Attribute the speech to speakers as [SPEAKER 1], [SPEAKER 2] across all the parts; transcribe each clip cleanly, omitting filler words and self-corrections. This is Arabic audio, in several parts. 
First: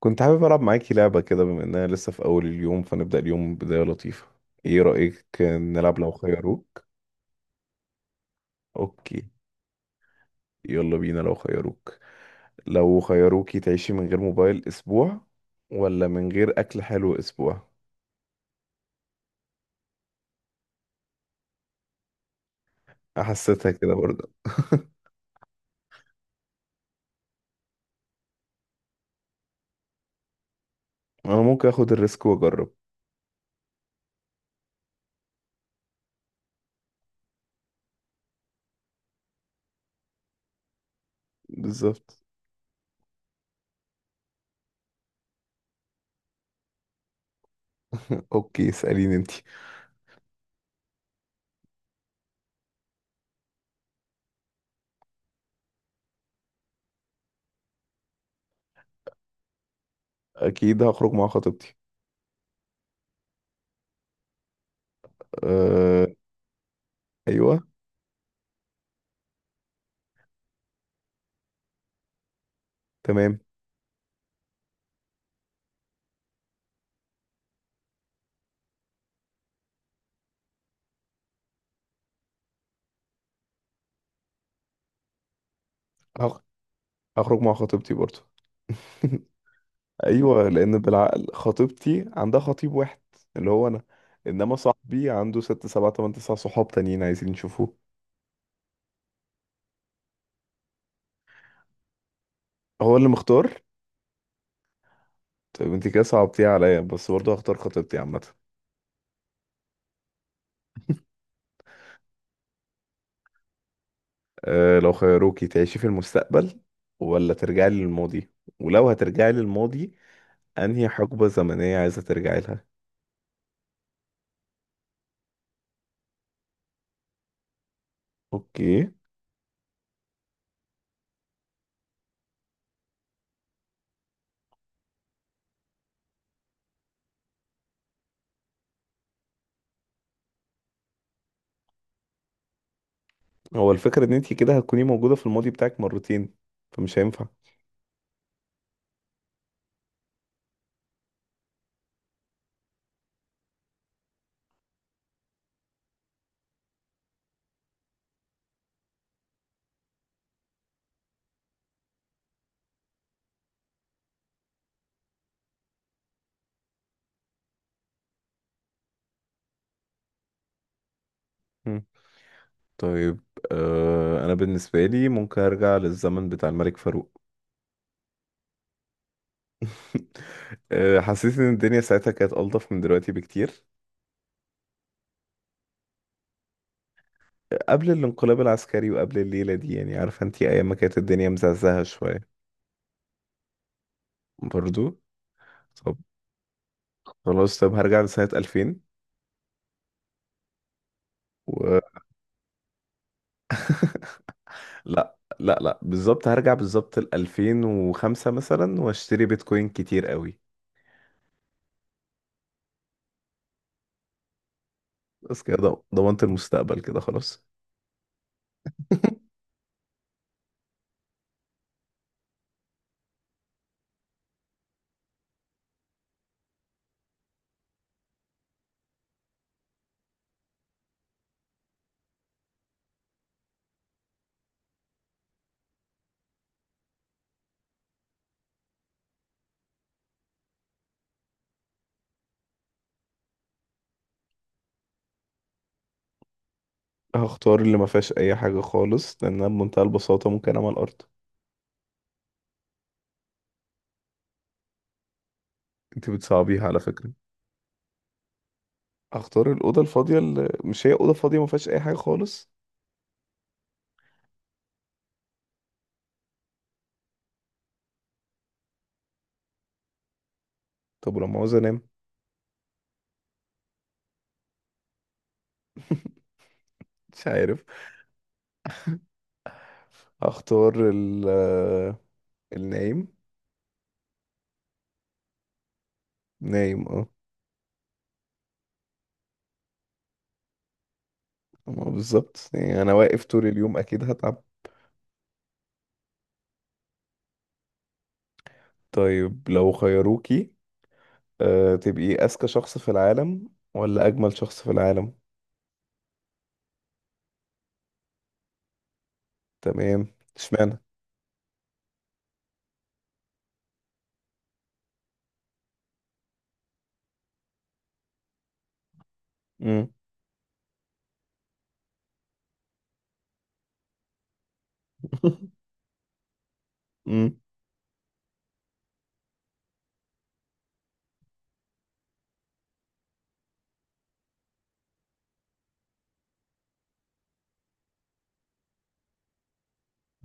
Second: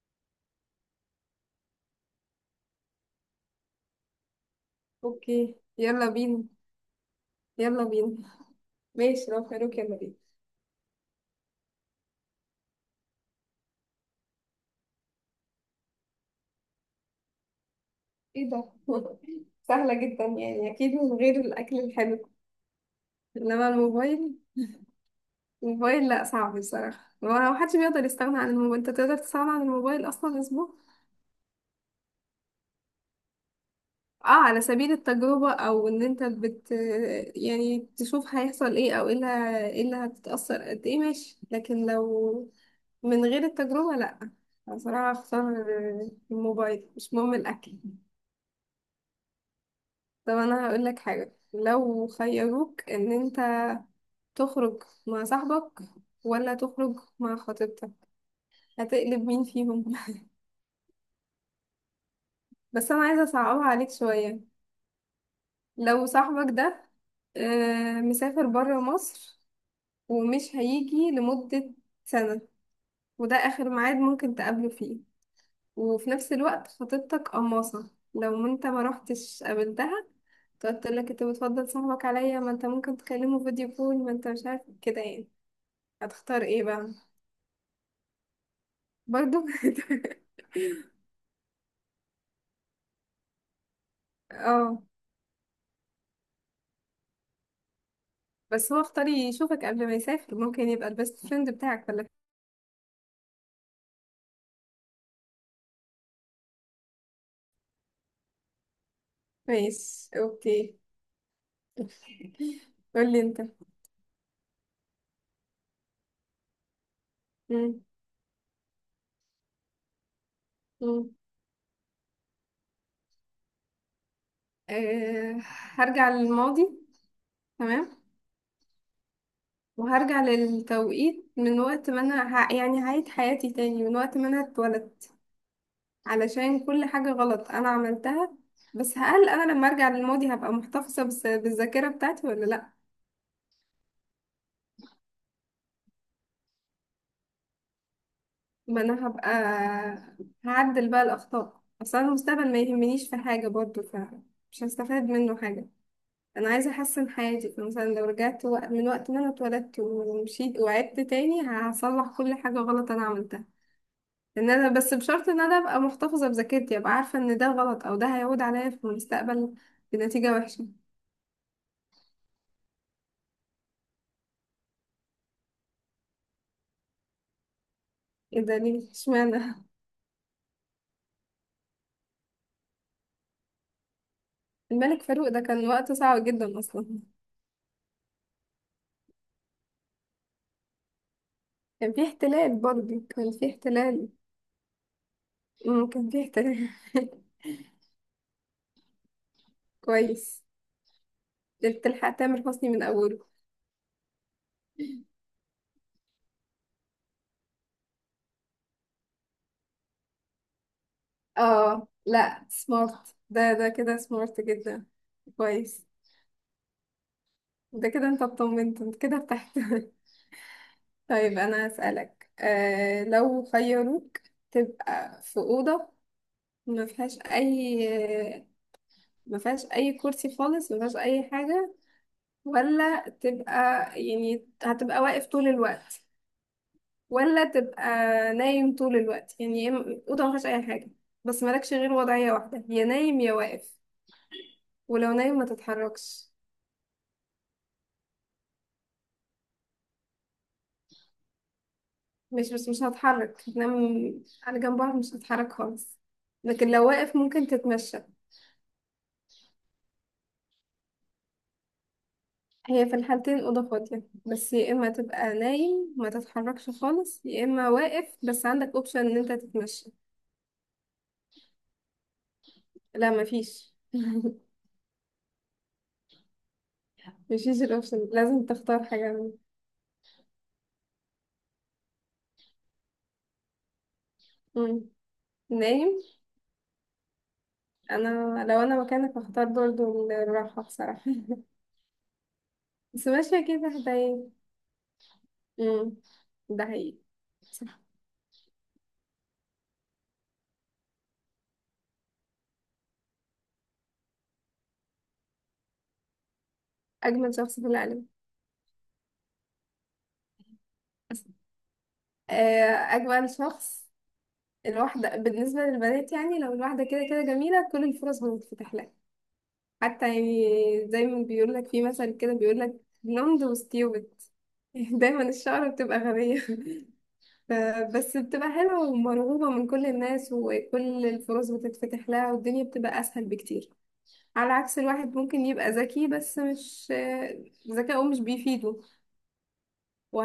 [SPEAKER 1] كنت حابب ألعب معاكي لعبة كده بما إننا لسه في أول اليوم، فنبدأ اليوم بداية لطيفة. إيه رأيك
[SPEAKER 2] اوكي،
[SPEAKER 1] نلعب
[SPEAKER 2] يلا
[SPEAKER 1] لو
[SPEAKER 2] بينا.
[SPEAKER 1] خيروك؟
[SPEAKER 2] يلا بينا.
[SPEAKER 1] أوكي،
[SPEAKER 2] ماشي، لو خيروك، يلا بينا.
[SPEAKER 1] يلا بينا لو خيروك. لو خيروكي تعيشي من غير موبايل أسبوع ولا من غير أكل حلو أسبوع؟
[SPEAKER 2] ايه ده؟ سهلة جدا، يعني اكيد من غير الاكل الحلو. انما
[SPEAKER 1] حسيتها كده برضه
[SPEAKER 2] الموبايل. الموبايل، لا، صعب بصراحة. ما حدش بيقدر يستغنى عن الموبايل. انت تقدر تستغنى عن الموبايل اصلا اسبوع؟
[SPEAKER 1] أنا ممكن أخد الريسك وأجرب.
[SPEAKER 2] اه، على سبيل التجربة، او ان انت يعني تشوف هيحصل ايه، او إيه اللي هتتأثر قد ايه. ماشي، لكن
[SPEAKER 1] بالظبط.
[SPEAKER 2] لو من غير التجربة لا. بصراحة، اختار الموبايل، مش مهم الاكل.
[SPEAKER 1] أوكي اسأليني أنتي.
[SPEAKER 2] طب انا هقول لك حاجه. لو خيروك ان انت تخرج مع صاحبك ولا تخرج مع خطيبتك، هتقلب مين فيهم؟
[SPEAKER 1] أكيد هخرج مع خطيبتي.
[SPEAKER 2] بس انا عايزه اصعبها عليك شويه.
[SPEAKER 1] أه...
[SPEAKER 2] لو صاحبك ده
[SPEAKER 1] أيوه.
[SPEAKER 2] مسافر بره مصر، ومش هيجي لمده سنه، وده
[SPEAKER 1] تمام.
[SPEAKER 2] اخر ميعاد ممكن تقابله فيه. وفي نفس الوقت خطيبتك قماصه لو انت ما رحتش قابلتها، تقعد تقول لك انت بتفضل صاحبك عليا، ما انت ممكن تكلمه فيديو كول، ما انت مش عارف كده يعني.
[SPEAKER 1] هخ-
[SPEAKER 2] هتختار ايه بقى؟
[SPEAKER 1] هخرج مع خطيبتي برضه
[SPEAKER 2] برضو.
[SPEAKER 1] ايوه، لان بالعقل خطيبتي عندها خطيب واحد اللي هو انا، انما
[SPEAKER 2] اه،
[SPEAKER 1] صاحبي عنده ست سبعة تمن تسع صحاب تانيين عايزين يشوفوه.
[SPEAKER 2] بس هو اختار يشوفك قبل ما يسافر، ممكن يبقى البيست فريند بتاعك، ولا؟
[SPEAKER 1] هو اللي مختار. طيب انت كده صعبتيها عليا بس برضه هختار خطيبتي عامة.
[SPEAKER 2] ماشي، اوكي. قولي انت.
[SPEAKER 1] أه لو خيروكي تعيشي في المستقبل ولا ترجعي
[SPEAKER 2] مم.
[SPEAKER 1] للماضي؟ ولو هترجعي للماضي، انهي
[SPEAKER 2] مم.
[SPEAKER 1] حقبة زمنية عايزة ترجعي لها؟
[SPEAKER 2] أه، هرجع للماضي. تمام.
[SPEAKER 1] اوكي.
[SPEAKER 2] وهرجع للتوقيت من وقت ما انا يعني هعيد حياتي تاني من وقت ما انا اتولدت، علشان كل حاجة غلط انا عملتها. بس هل انا لما ارجع للماضي هبقى محتفظة بالذاكرة بتاعتي ولا لا؟
[SPEAKER 1] هو الفكرة ان انت كده هتكوني موجودة في الماضي بتاعك مرتين، فمش هينفع.
[SPEAKER 2] ما انا هبقى هعدل بقى الاخطاء. اصلا المستقبل ما يهمنيش في حاجه برضو، فمش هستفاد منه حاجه. انا عايزه احسن حياتي، فمثلا لو رجعت من وقت ما انا اتولدت ومشيت وعدت تاني، هصلح كل حاجه غلط انا عملتها. ان انا، بس بشرط ان انا ابقى محتفظه بذاكرتي، ابقى عارفه ان ده غلط او ده هيعود عليا في المستقبل بنتيجه وحشه.
[SPEAKER 1] مم. طيب، أه انا بالنسبة لي ممكن ارجع للزمن بتاع الملك فاروق.
[SPEAKER 2] ايه ده، ليه، اشمعنى؟
[SPEAKER 1] آه، حسيت ان الدنيا ساعتها كانت ألطف من دلوقتي بكتير.
[SPEAKER 2] الملك فاروق ده كان وقته صعب جدا اصلا.
[SPEAKER 1] قبل الانقلاب العسكري وقبل الليلة دي، يعني عارفة انتي ايام ما كانت الدنيا مزعزعة
[SPEAKER 2] كان في
[SPEAKER 1] شوية.
[SPEAKER 2] احتلال، برضه كان في احتلال.
[SPEAKER 1] برضو. طب
[SPEAKER 2] كان في احتلال.
[SPEAKER 1] خلاص، طب هرجع لسنة 2000
[SPEAKER 2] كويس. ده
[SPEAKER 1] و...
[SPEAKER 2] بتلحق تامر حسني من اوله.
[SPEAKER 1] لا لا لا، بالظبط هرجع بالظبط ل 2005 مثلا واشتري بيتكوين كتير قوي.
[SPEAKER 2] اه، لا، سمارت. ده كده سمارت جدا.
[SPEAKER 1] بس كده
[SPEAKER 2] كويس.
[SPEAKER 1] ضمنت المستقبل كده خلاص.
[SPEAKER 2] ده كده انت اطمنت، انت كده ارتحت. طيب انا هسألك، لو خيروك تبقى في أوضة ما فيهاش اي ما فيهاش اي كرسي خالص، ما فيهاش اي حاجة، ولا تبقى يعني هتبقى واقف طول الوقت، ولا تبقى نايم طول الوقت. يعني أوضة ما فيهاش اي حاجة، بس مالكش غير وضعية واحدة، يا نايم يا واقف. ولو نايم ما تتحركش.
[SPEAKER 1] هختار اللي ما فيهاش اي حاجة خالص، لانها بمنتهى البساطة ممكن اعمل ارض.
[SPEAKER 2] مش بس مش هتحرك، هتنام على جنب، بعض مش هتتحرك خالص.
[SPEAKER 1] انتي بتصعبيها
[SPEAKER 2] لكن
[SPEAKER 1] على
[SPEAKER 2] لو
[SPEAKER 1] فكرة.
[SPEAKER 2] واقف ممكن تتمشى.
[SPEAKER 1] اختار الاوضه الفاضيه اللي مش هي اوضه فاضيه، ما فيهاش اي حاجه خالص.
[SPEAKER 2] هي في الحالتين أوضة فاضية، بس يا إما تبقى نايم ما تتحركش خالص، يا إما واقف بس عندك أوبشن إن أنت تتمشى.
[SPEAKER 1] طب ولما عاوز انام؟
[SPEAKER 2] لا، مفيش
[SPEAKER 1] مش
[SPEAKER 2] مفيش
[SPEAKER 1] عارف.
[SPEAKER 2] الأوبشن، لازم تختار حاجة منهم.
[SPEAKER 1] اختار ال النايم.
[SPEAKER 2] مم. نايم.
[SPEAKER 1] نايم اه.
[SPEAKER 2] أنا، لو أنا مكانك هختار برضه الراحة بصراحة.
[SPEAKER 1] ما بالظبط، يعني انا
[SPEAKER 2] بس
[SPEAKER 1] واقف
[SPEAKER 2] ماشية
[SPEAKER 1] طول
[SPEAKER 2] كده
[SPEAKER 1] اليوم اكيد
[SPEAKER 2] هدايا.
[SPEAKER 1] هتعب.
[SPEAKER 2] مم. ده حقيقي. صح.
[SPEAKER 1] طيب لو خيروكي، أه تبقي اذكى شخص في العالم ولا اجمل شخص في العالم؟
[SPEAKER 2] أجمل شخص في العالم.
[SPEAKER 1] تمام. اشمعنى؟
[SPEAKER 2] أجمل شخص. الواحدة بالنسبة للبنات، يعني لو الواحدة كده كده جميلة، كل الفرص بتتفتح لها.
[SPEAKER 1] امم.
[SPEAKER 2] حتى يعني زي ما بيقول لك في مثل كده، بيقول لك بلوند وستيوبد. دايما الشعر بتبقى غبية.
[SPEAKER 1] امم.
[SPEAKER 2] ف- بس بتبقى حلوة ومرغوبة من كل الناس، وكل الفرص بتتفتح لها، والدنيا بتبقى أسهل بكتير. على عكس الواحد ممكن يبقى ذكي، بس مش، ذكاؤه مش بيفيده.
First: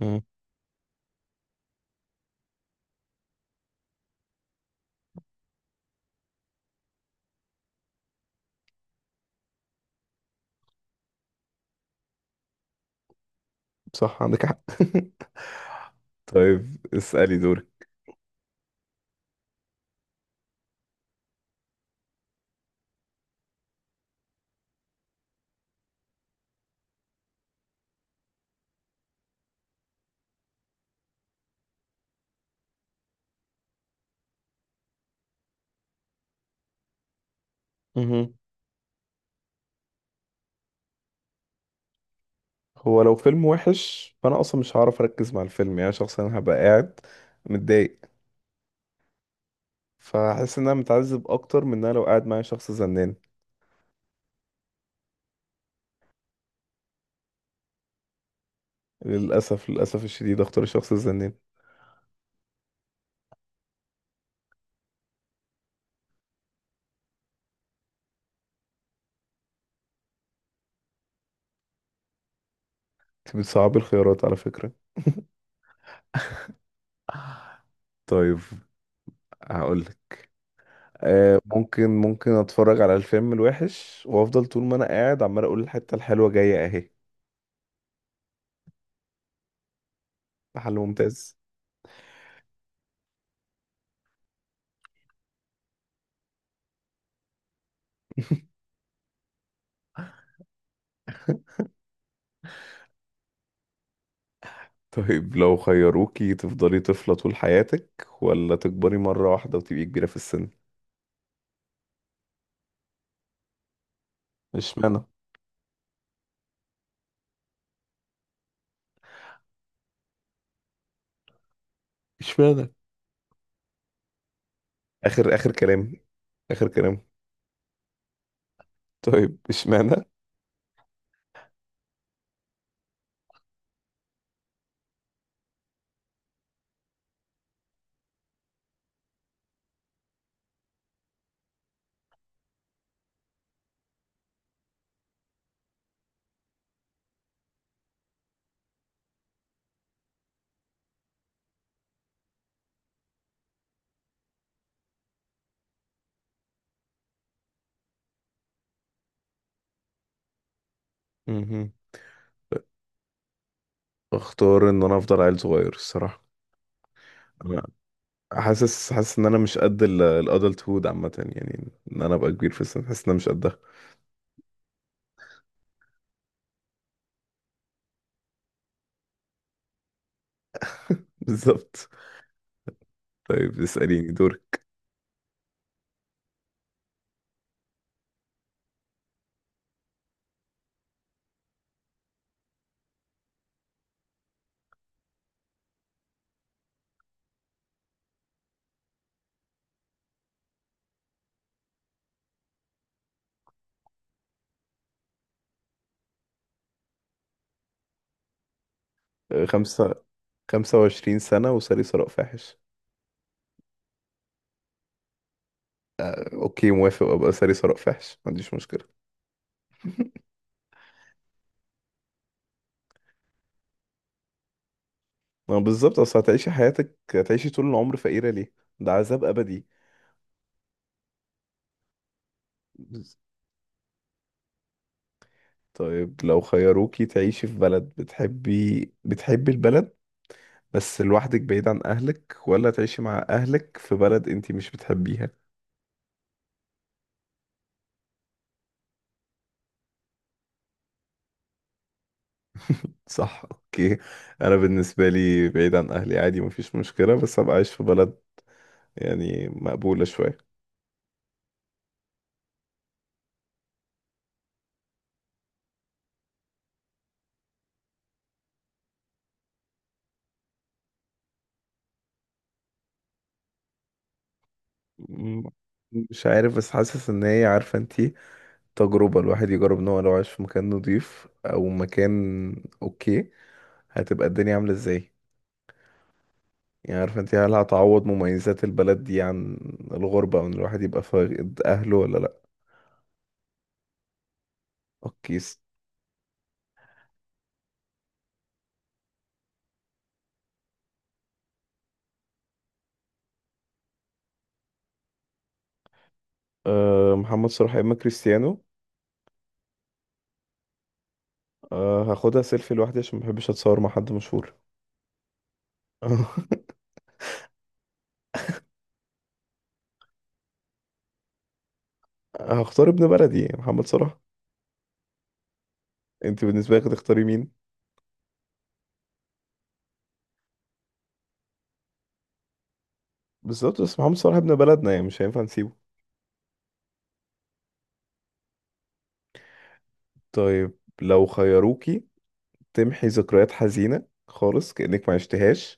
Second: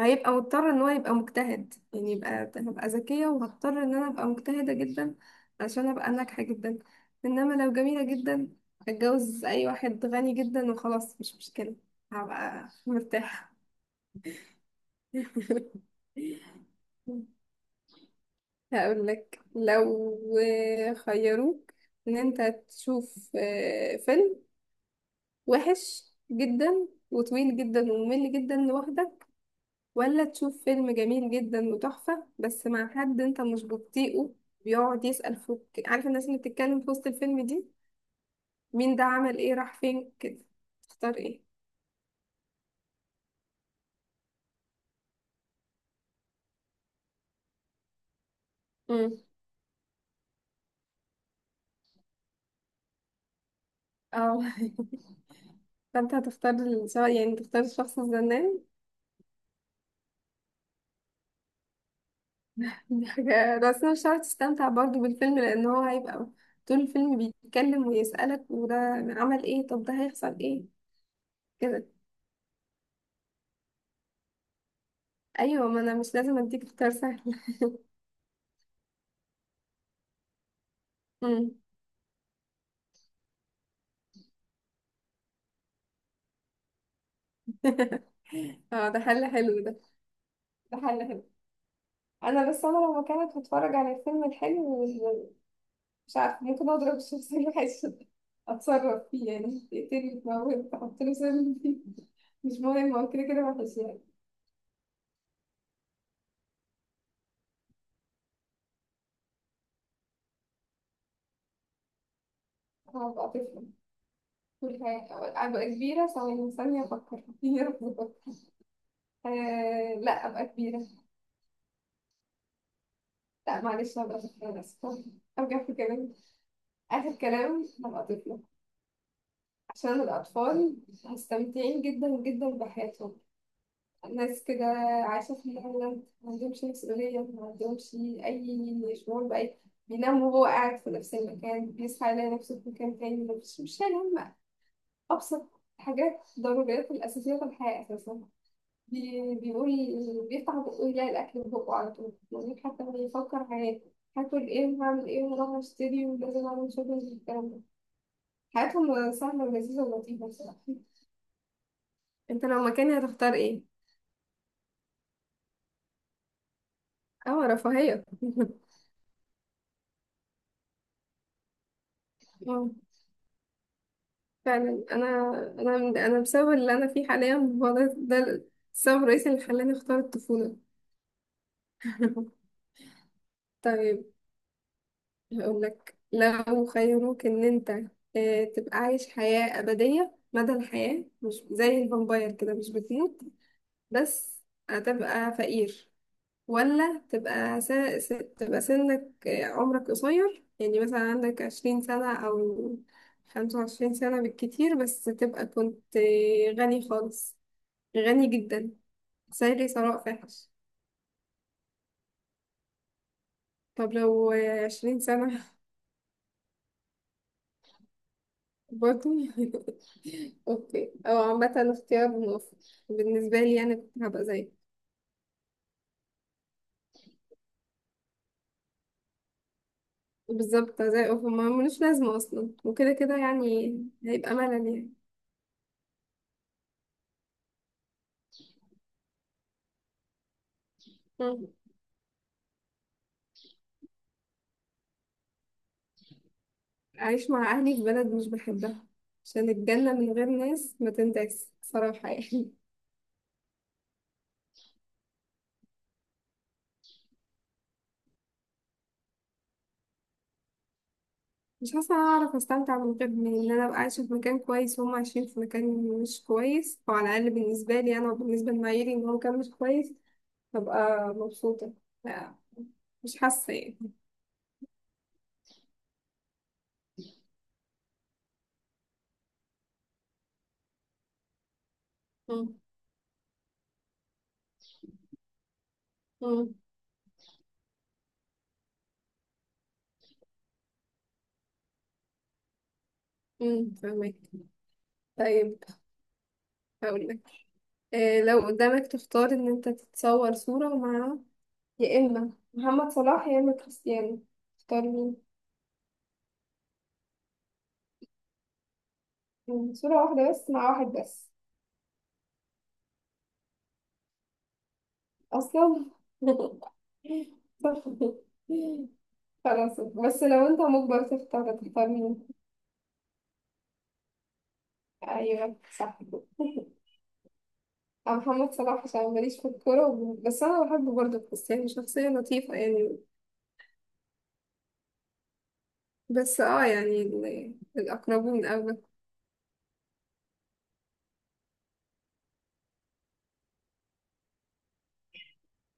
[SPEAKER 1] امم.
[SPEAKER 2] مضطر ان هو يبقى مجتهد، يعني هبقى ذكية وهضطر ان انا ابقى مجتهدة جدا عشان ابقى ناجحة جدا. انما لو جميلة جدا، اتجوز اي واحد غني جدا وخلاص، مش مشكلة، هبقى مرتاحة.
[SPEAKER 1] صح، عندك حق. طيب اسالي.
[SPEAKER 2] هقول لك لو خيروك ان انت تشوف فيلم وحش جدا وطويل جدا وممل جدا لوحدك، ولا تشوف فيلم جميل جدا وتحفة بس مع حد انت مش بتطيقه، بيقعد يسأل فوق، عارف، الناس اللي بتتكلم في وسط الفيلم دي.
[SPEAKER 1] دورك.
[SPEAKER 2] مين ده، عمل ايه، راح فين، كده. تختار ايه؟
[SPEAKER 1] هو لو فيلم وحش، فانا اصلا مش هعرف اركز مع الفيلم، يعني شخصيا هبقى قاعد متضايق.
[SPEAKER 2] امم
[SPEAKER 1] فحاسس ان انا متعذب اكتر من ان انا لو قاعد معايا شخص زنان.
[SPEAKER 2] اه. فانت هتختار يعني تختار الشخص الزنان.
[SPEAKER 1] للاسف، للاسف الشديد اختار الشخص الزنان.
[SPEAKER 2] دي حاجة، بس أنا مش هتعرف تستمتع برضه بالفيلم، لأن هو هيبقى طول الفيلم بيتكلم ويسألك، وده عمل ايه، طب ده هيحصل ايه، كده.
[SPEAKER 1] انت بتصعبي الخيارات على فكرة.
[SPEAKER 2] ايوه، ما انا مش لازم اديك اختيار سهل.
[SPEAKER 1] طيب هقولك، آه
[SPEAKER 2] امم
[SPEAKER 1] ممكن ممكن اتفرج على الفيلم الوحش وافضل طول ما انا قاعد عمال اقول الحتة الحلوة جاية اهي.
[SPEAKER 2] اه، ده حل حلو ده.
[SPEAKER 1] محل
[SPEAKER 2] ده حل حلو.
[SPEAKER 1] ممتاز.
[SPEAKER 2] انا، بس انا لو مكانك هتفرج على الفيلم الحلو، مش عارفه، ممكن اضرب الشخصيه الوحشه دي، اتصرف فيه يعني، تقتلي، تموت، تحط له سم فيه، مش مهم، هو كده كده وحش يعني.
[SPEAKER 1] طيب لو خيروكي تفضلي طفلة طول حياتك ولا تكبري مرة واحدة وتبقي كبيرة في السن؟
[SPEAKER 2] هبقى طفله. طول
[SPEAKER 1] اشمعنى؟
[SPEAKER 2] حياتي ابقى كبيره؟ ثواني، ثانيه افكر. يا رب، بفكر. آه، لا، ابقى كبيره.
[SPEAKER 1] اشمعنى؟
[SPEAKER 2] لا، معلش، هبقى طفله، أنا اسفه.
[SPEAKER 1] اخر اخر
[SPEAKER 2] ارجع في
[SPEAKER 1] كلام.
[SPEAKER 2] كلامي.
[SPEAKER 1] اخر كلام.
[SPEAKER 2] اخر كلام هبقى طفله.
[SPEAKER 1] طيب
[SPEAKER 2] عشان
[SPEAKER 1] اشمعنى؟
[SPEAKER 2] الاطفال مستمتعين جدا جدا بحياتهم. ناس كده عايشة في الهند ما عندهمش مسؤولية، ما عندهمش أي شعور بأي. بينام وهو قاعد في نفس المكان، بيصحى يلاقي نفسه في مكان تاني، مش شايل هم. أبسط حاجات، ضروريات الأساسية في الحياة أساسا. بيقول، بيفتح بقه يلاقي الأكل في بقه على طول، يعني حتى ما يفكر هاكل إيه وهعمل إيه وراح أشتري ولازم أعمل شوبينج والكلام ده. حياتهم سهلة ولذيذة ولطيفة بصراحة.
[SPEAKER 1] مهم.
[SPEAKER 2] أنت لو مكاني هتختار إيه؟
[SPEAKER 1] اختار ان انا افضل عيل صغير الصراحه.
[SPEAKER 2] اه،
[SPEAKER 1] انا
[SPEAKER 2] رفاهية.
[SPEAKER 1] حاسس، حاسس ان انا مش قد الادلت هود عامه، يعني ان انا ابقى كبير في السن حاسس ان انا مش قدها.
[SPEAKER 2] فعلا، انا انا بسبب اللي انا فيه حاليا، هو ده السبب الرئيسي اللي خلاني اختار الطفولة.
[SPEAKER 1] بالظبط. طيب
[SPEAKER 2] طيب،
[SPEAKER 1] اساليني دوري.
[SPEAKER 2] هقول لك لو خيروك ان انت تبقى عايش حياة أبدية مدى الحياة، مش زي الفامباير كده، مش بتموت، بس هتبقى فقير. ولا تبقى س... تبقى سنك آه، عمرك قصير، يعني مثلا عندك 20 سنة أو 25 سنة بالكتير، بس تبقى كنت غني خالص، غني جدا،
[SPEAKER 1] أه،
[SPEAKER 2] سيري
[SPEAKER 1] خمسة،
[SPEAKER 2] ثراء فاحش.
[SPEAKER 1] خمسة وعشرين سنة وساري ثراء فاحش.
[SPEAKER 2] طب لو 20 سنة؟
[SPEAKER 1] أه، اوكي موافق، ابقى ساري ثراء فاحش ما عنديش مشكلة.
[SPEAKER 2] برضه. اوكي، او عامة اختيار موفق. بالنسبة لي، يعني كنت هبقى زي،
[SPEAKER 1] ما بالظبط، اصل هتعيشي حياتك هتعيشي طول العمر فقيرة ليه؟ ده عذاب ابدي.
[SPEAKER 2] بالظبط، زي اوف، ما ملوش لازمة اصلا وكده كده يعني، هيبقى ملل يعني.
[SPEAKER 1] طيب لو خيروكي تعيشي في بلد بتحبي، بتحبي البلد بس لوحدك
[SPEAKER 2] مم.
[SPEAKER 1] بعيد عن أهلك، ولا تعيشي مع أهلك في بلد أنتي مش بتحبيها؟
[SPEAKER 2] أعيش مع أهلي في بلد مش بحبها، عشان الجنة من غير ناس ما تنداس صراحة يعني.
[SPEAKER 1] صح، أوكي. أنا بالنسبة لي بعيد عن أهلي عادي، مفيش مشكلة، بس أبقى عايش في بلد يعني مقبولة شوية.
[SPEAKER 2] مش حاسة إن أنا أعرف أستمتع من غير، من إن أنا أبقى عايشة في مكان كويس وهم عايشين في مكان مش كويس، أو على الأقل بالنسبة لي أنا وبالنسبة لمعاييري إن هو مكان مش كويس، ببقى مبسوطة. لا، مش حاسة يعني.
[SPEAKER 1] م- مش عارف، بس حاسس إن هي عارفة أنتي تجربة الواحد يجرب إن هو لو عايش في مكان نضيف أو
[SPEAKER 2] مم.
[SPEAKER 1] مكان. أوكي. هتبقى الدنيا عاملة إزاي؟
[SPEAKER 2] مم.
[SPEAKER 1] يعني عارفة انت، هل هتعوض مميزات البلد دي عن الغربة وان الواحد يبقى فاقد اهله ولا لا.
[SPEAKER 2] مم. فاهمك.
[SPEAKER 1] اوكي
[SPEAKER 2] طيب، هقول لك إيه، لو قدامك تختار ان انت تتصور صورة مع يا اما محمد صلاح يا اما كريستيانو، تختار مين؟
[SPEAKER 1] أه محمد صلاح يا اما كريستيانو؟
[SPEAKER 2] مم. صورة واحدة بس، مع واحد بس.
[SPEAKER 1] أه، هاخدها سيلفي لوحدي عشان محبش اتصور مع حد مشهور.
[SPEAKER 2] اصلا. خلاص، بس لو انت مجبر تختار مين؟
[SPEAKER 1] هختار ابن بلدي محمد صلاح.
[SPEAKER 2] ايوه، صح.
[SPEAKER 1] انت بالنسبة لك هتختاري مين؟
[SPEAKER 2] أنا محمد صلاح، عشان ماليش في الكورة، بس أنا بحبه برضه. كريستيانو شخصية لطيفة يعني.
[SPEAKER 1] بالظبط، بس محمد صلاح ابن بلدنا يعني مش هينفع نسيبه.
[SPEAKER 2] بس اه يعني، الأقربون أولى.
[SPEAKER 1] طيب لو خيروكي تمحي ذكريات حزينة خالص كأنك ما عشتهاش،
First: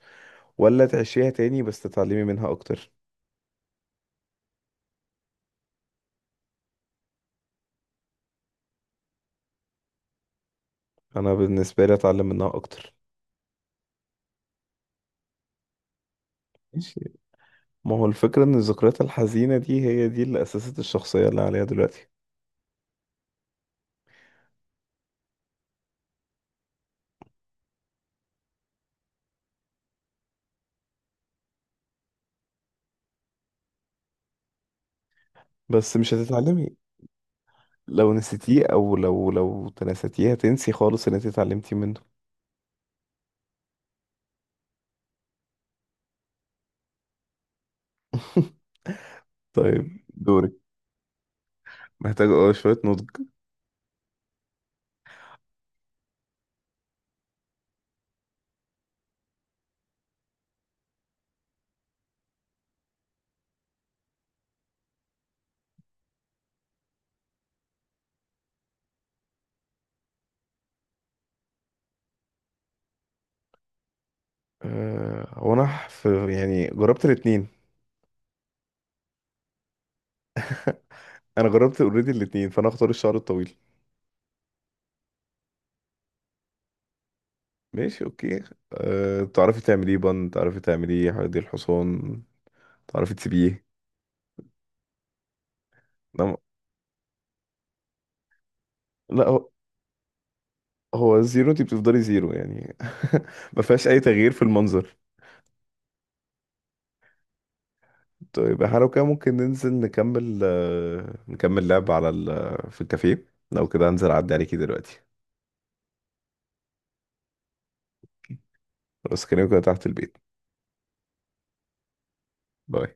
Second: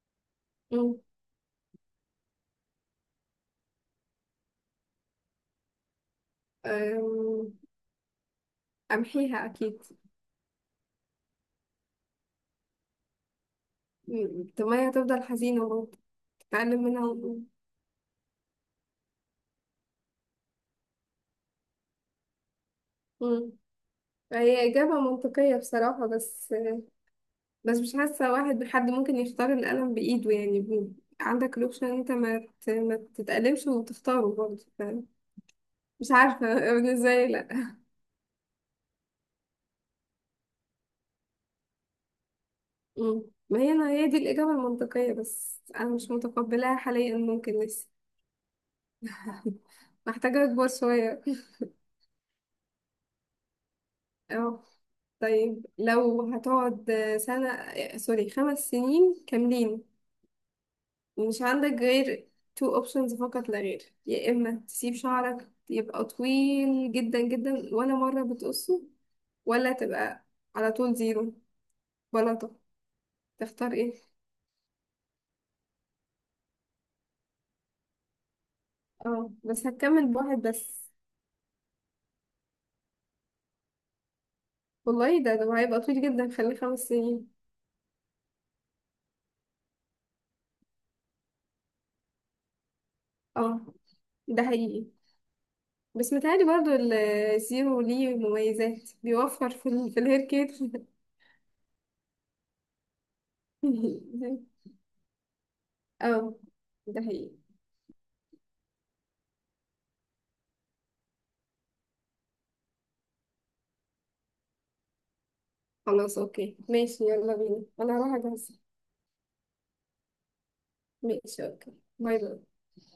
[SPEAKER 1] ولا
[SPEAKER 2] مم.
[SPEAKER 1] تعيشيها تاني بس تتعلمي منها اكتر؟
[SPEAKER 2] أم، أمحيها أكيد.
[SPEAKER 1] انا بالنسبة لي اتعلم منها اكتر.
[SPEAKER 2] مم. طب ما هي هتفضل حزينة برضه، تتعلم منها
[SPEAKER 1] ما هو الفكرة ان الذكريات الحزينة دي هي دي اللي اسست الشخصية اللي عليها دلوقتي.
[SPEAKER 2] مم. هي إجابة منطقية بصراحة، بس مش حاسة. واحد حد ممكن يختار القلم بإيده، يعني عندك الأوبشن إن أنت ما تتألمش وتختاره برضه،
[SPEAKER 1] بس
[SPEAKER 2] مش
[SPEAKER 1] مش
[SPEAKER 2] عارفة.
[SPEAKER 1] هتتعلمي.
[SPEAKER 2] بالنسبة لي، لأ.
[SPEAKER 1] لو نسيتيه او لو تناستيه هتنسي خالص اللي انت اتعلمتي منه.
[SPEAKER 2] مم. ما هي أنا هي دي الإجابة المنطقية، بس أنا مش متقبلاها حاليا، ممكن لسه.
[SPEAKER 1] طيب
[SPEAKER 2] محتاجة
[SPEAKER 1] دورك.
[SPEAKER 2] أكبر شوية.
[SPEAKER 1] محتاج اه شوية نضج.
[SPEAKER 2] اه. طيب، لو هتقعد سنة سوري 5 سنين كاملين، ومش عندك غير two options فقط لا غير، يا إما تسيب شعرك يبقى طويل جدا جدا، ولا مرة بتقصه، ولا تبقى على طول زيرو بلاطة. تختار ايه؟
[SPEAKER 1] أه هو انا في يعني جربت الاتنين.
[SPEAKER 2] اه، بس هتكمل بواحد بس.
[SPEAKER 1] انا جربت اوريدي الاتنين، فانا اختار الشعر الطويل.
[SPEAKER 2] والله، ده هيبقى طويل جدا، خليه 5 سنين.
[SPEAKER 1] ماشي اوكي. أه تعرفي تعمليه بند، تعرفي تعمليه حديقة الحصان، تعرفي
[SPEAKER 2] اه،
[SPEAKER 1] تسيبيه.
[SPEAKER 2] ده حقيقي. بس
[SPEAKER 1] لا،
[SPEAKER 2] متهيألي برضو الزيرو ليه مميزات،
[SPEAKER 1] هو
[SPEAKER 2] بيوفر في ال في الهير كير.
[SPEAKER 1] هو زيرو، انت بتفضلي زيرو يعني. ما فيهاش اي تغيير في المنظر.
[SPEAKER 2] اه، ده حقيقي.
[SPEAKER 1] طيب احنا لو كده ممكن ننزل نكمل، آه، نكمل لعب على في الكافيه. لو كده هنزل اعدي عليكي دلوقتي
[SPEAKER 2] خلاص، اوكي، ماشي، يلا بينا، انا هروح اجهز.
[SPEAKER 1] بس كده تحت البيت.
[SPEAKER 2] ماشي، اوكي. باي باي.
[SPEAKER 1] باي.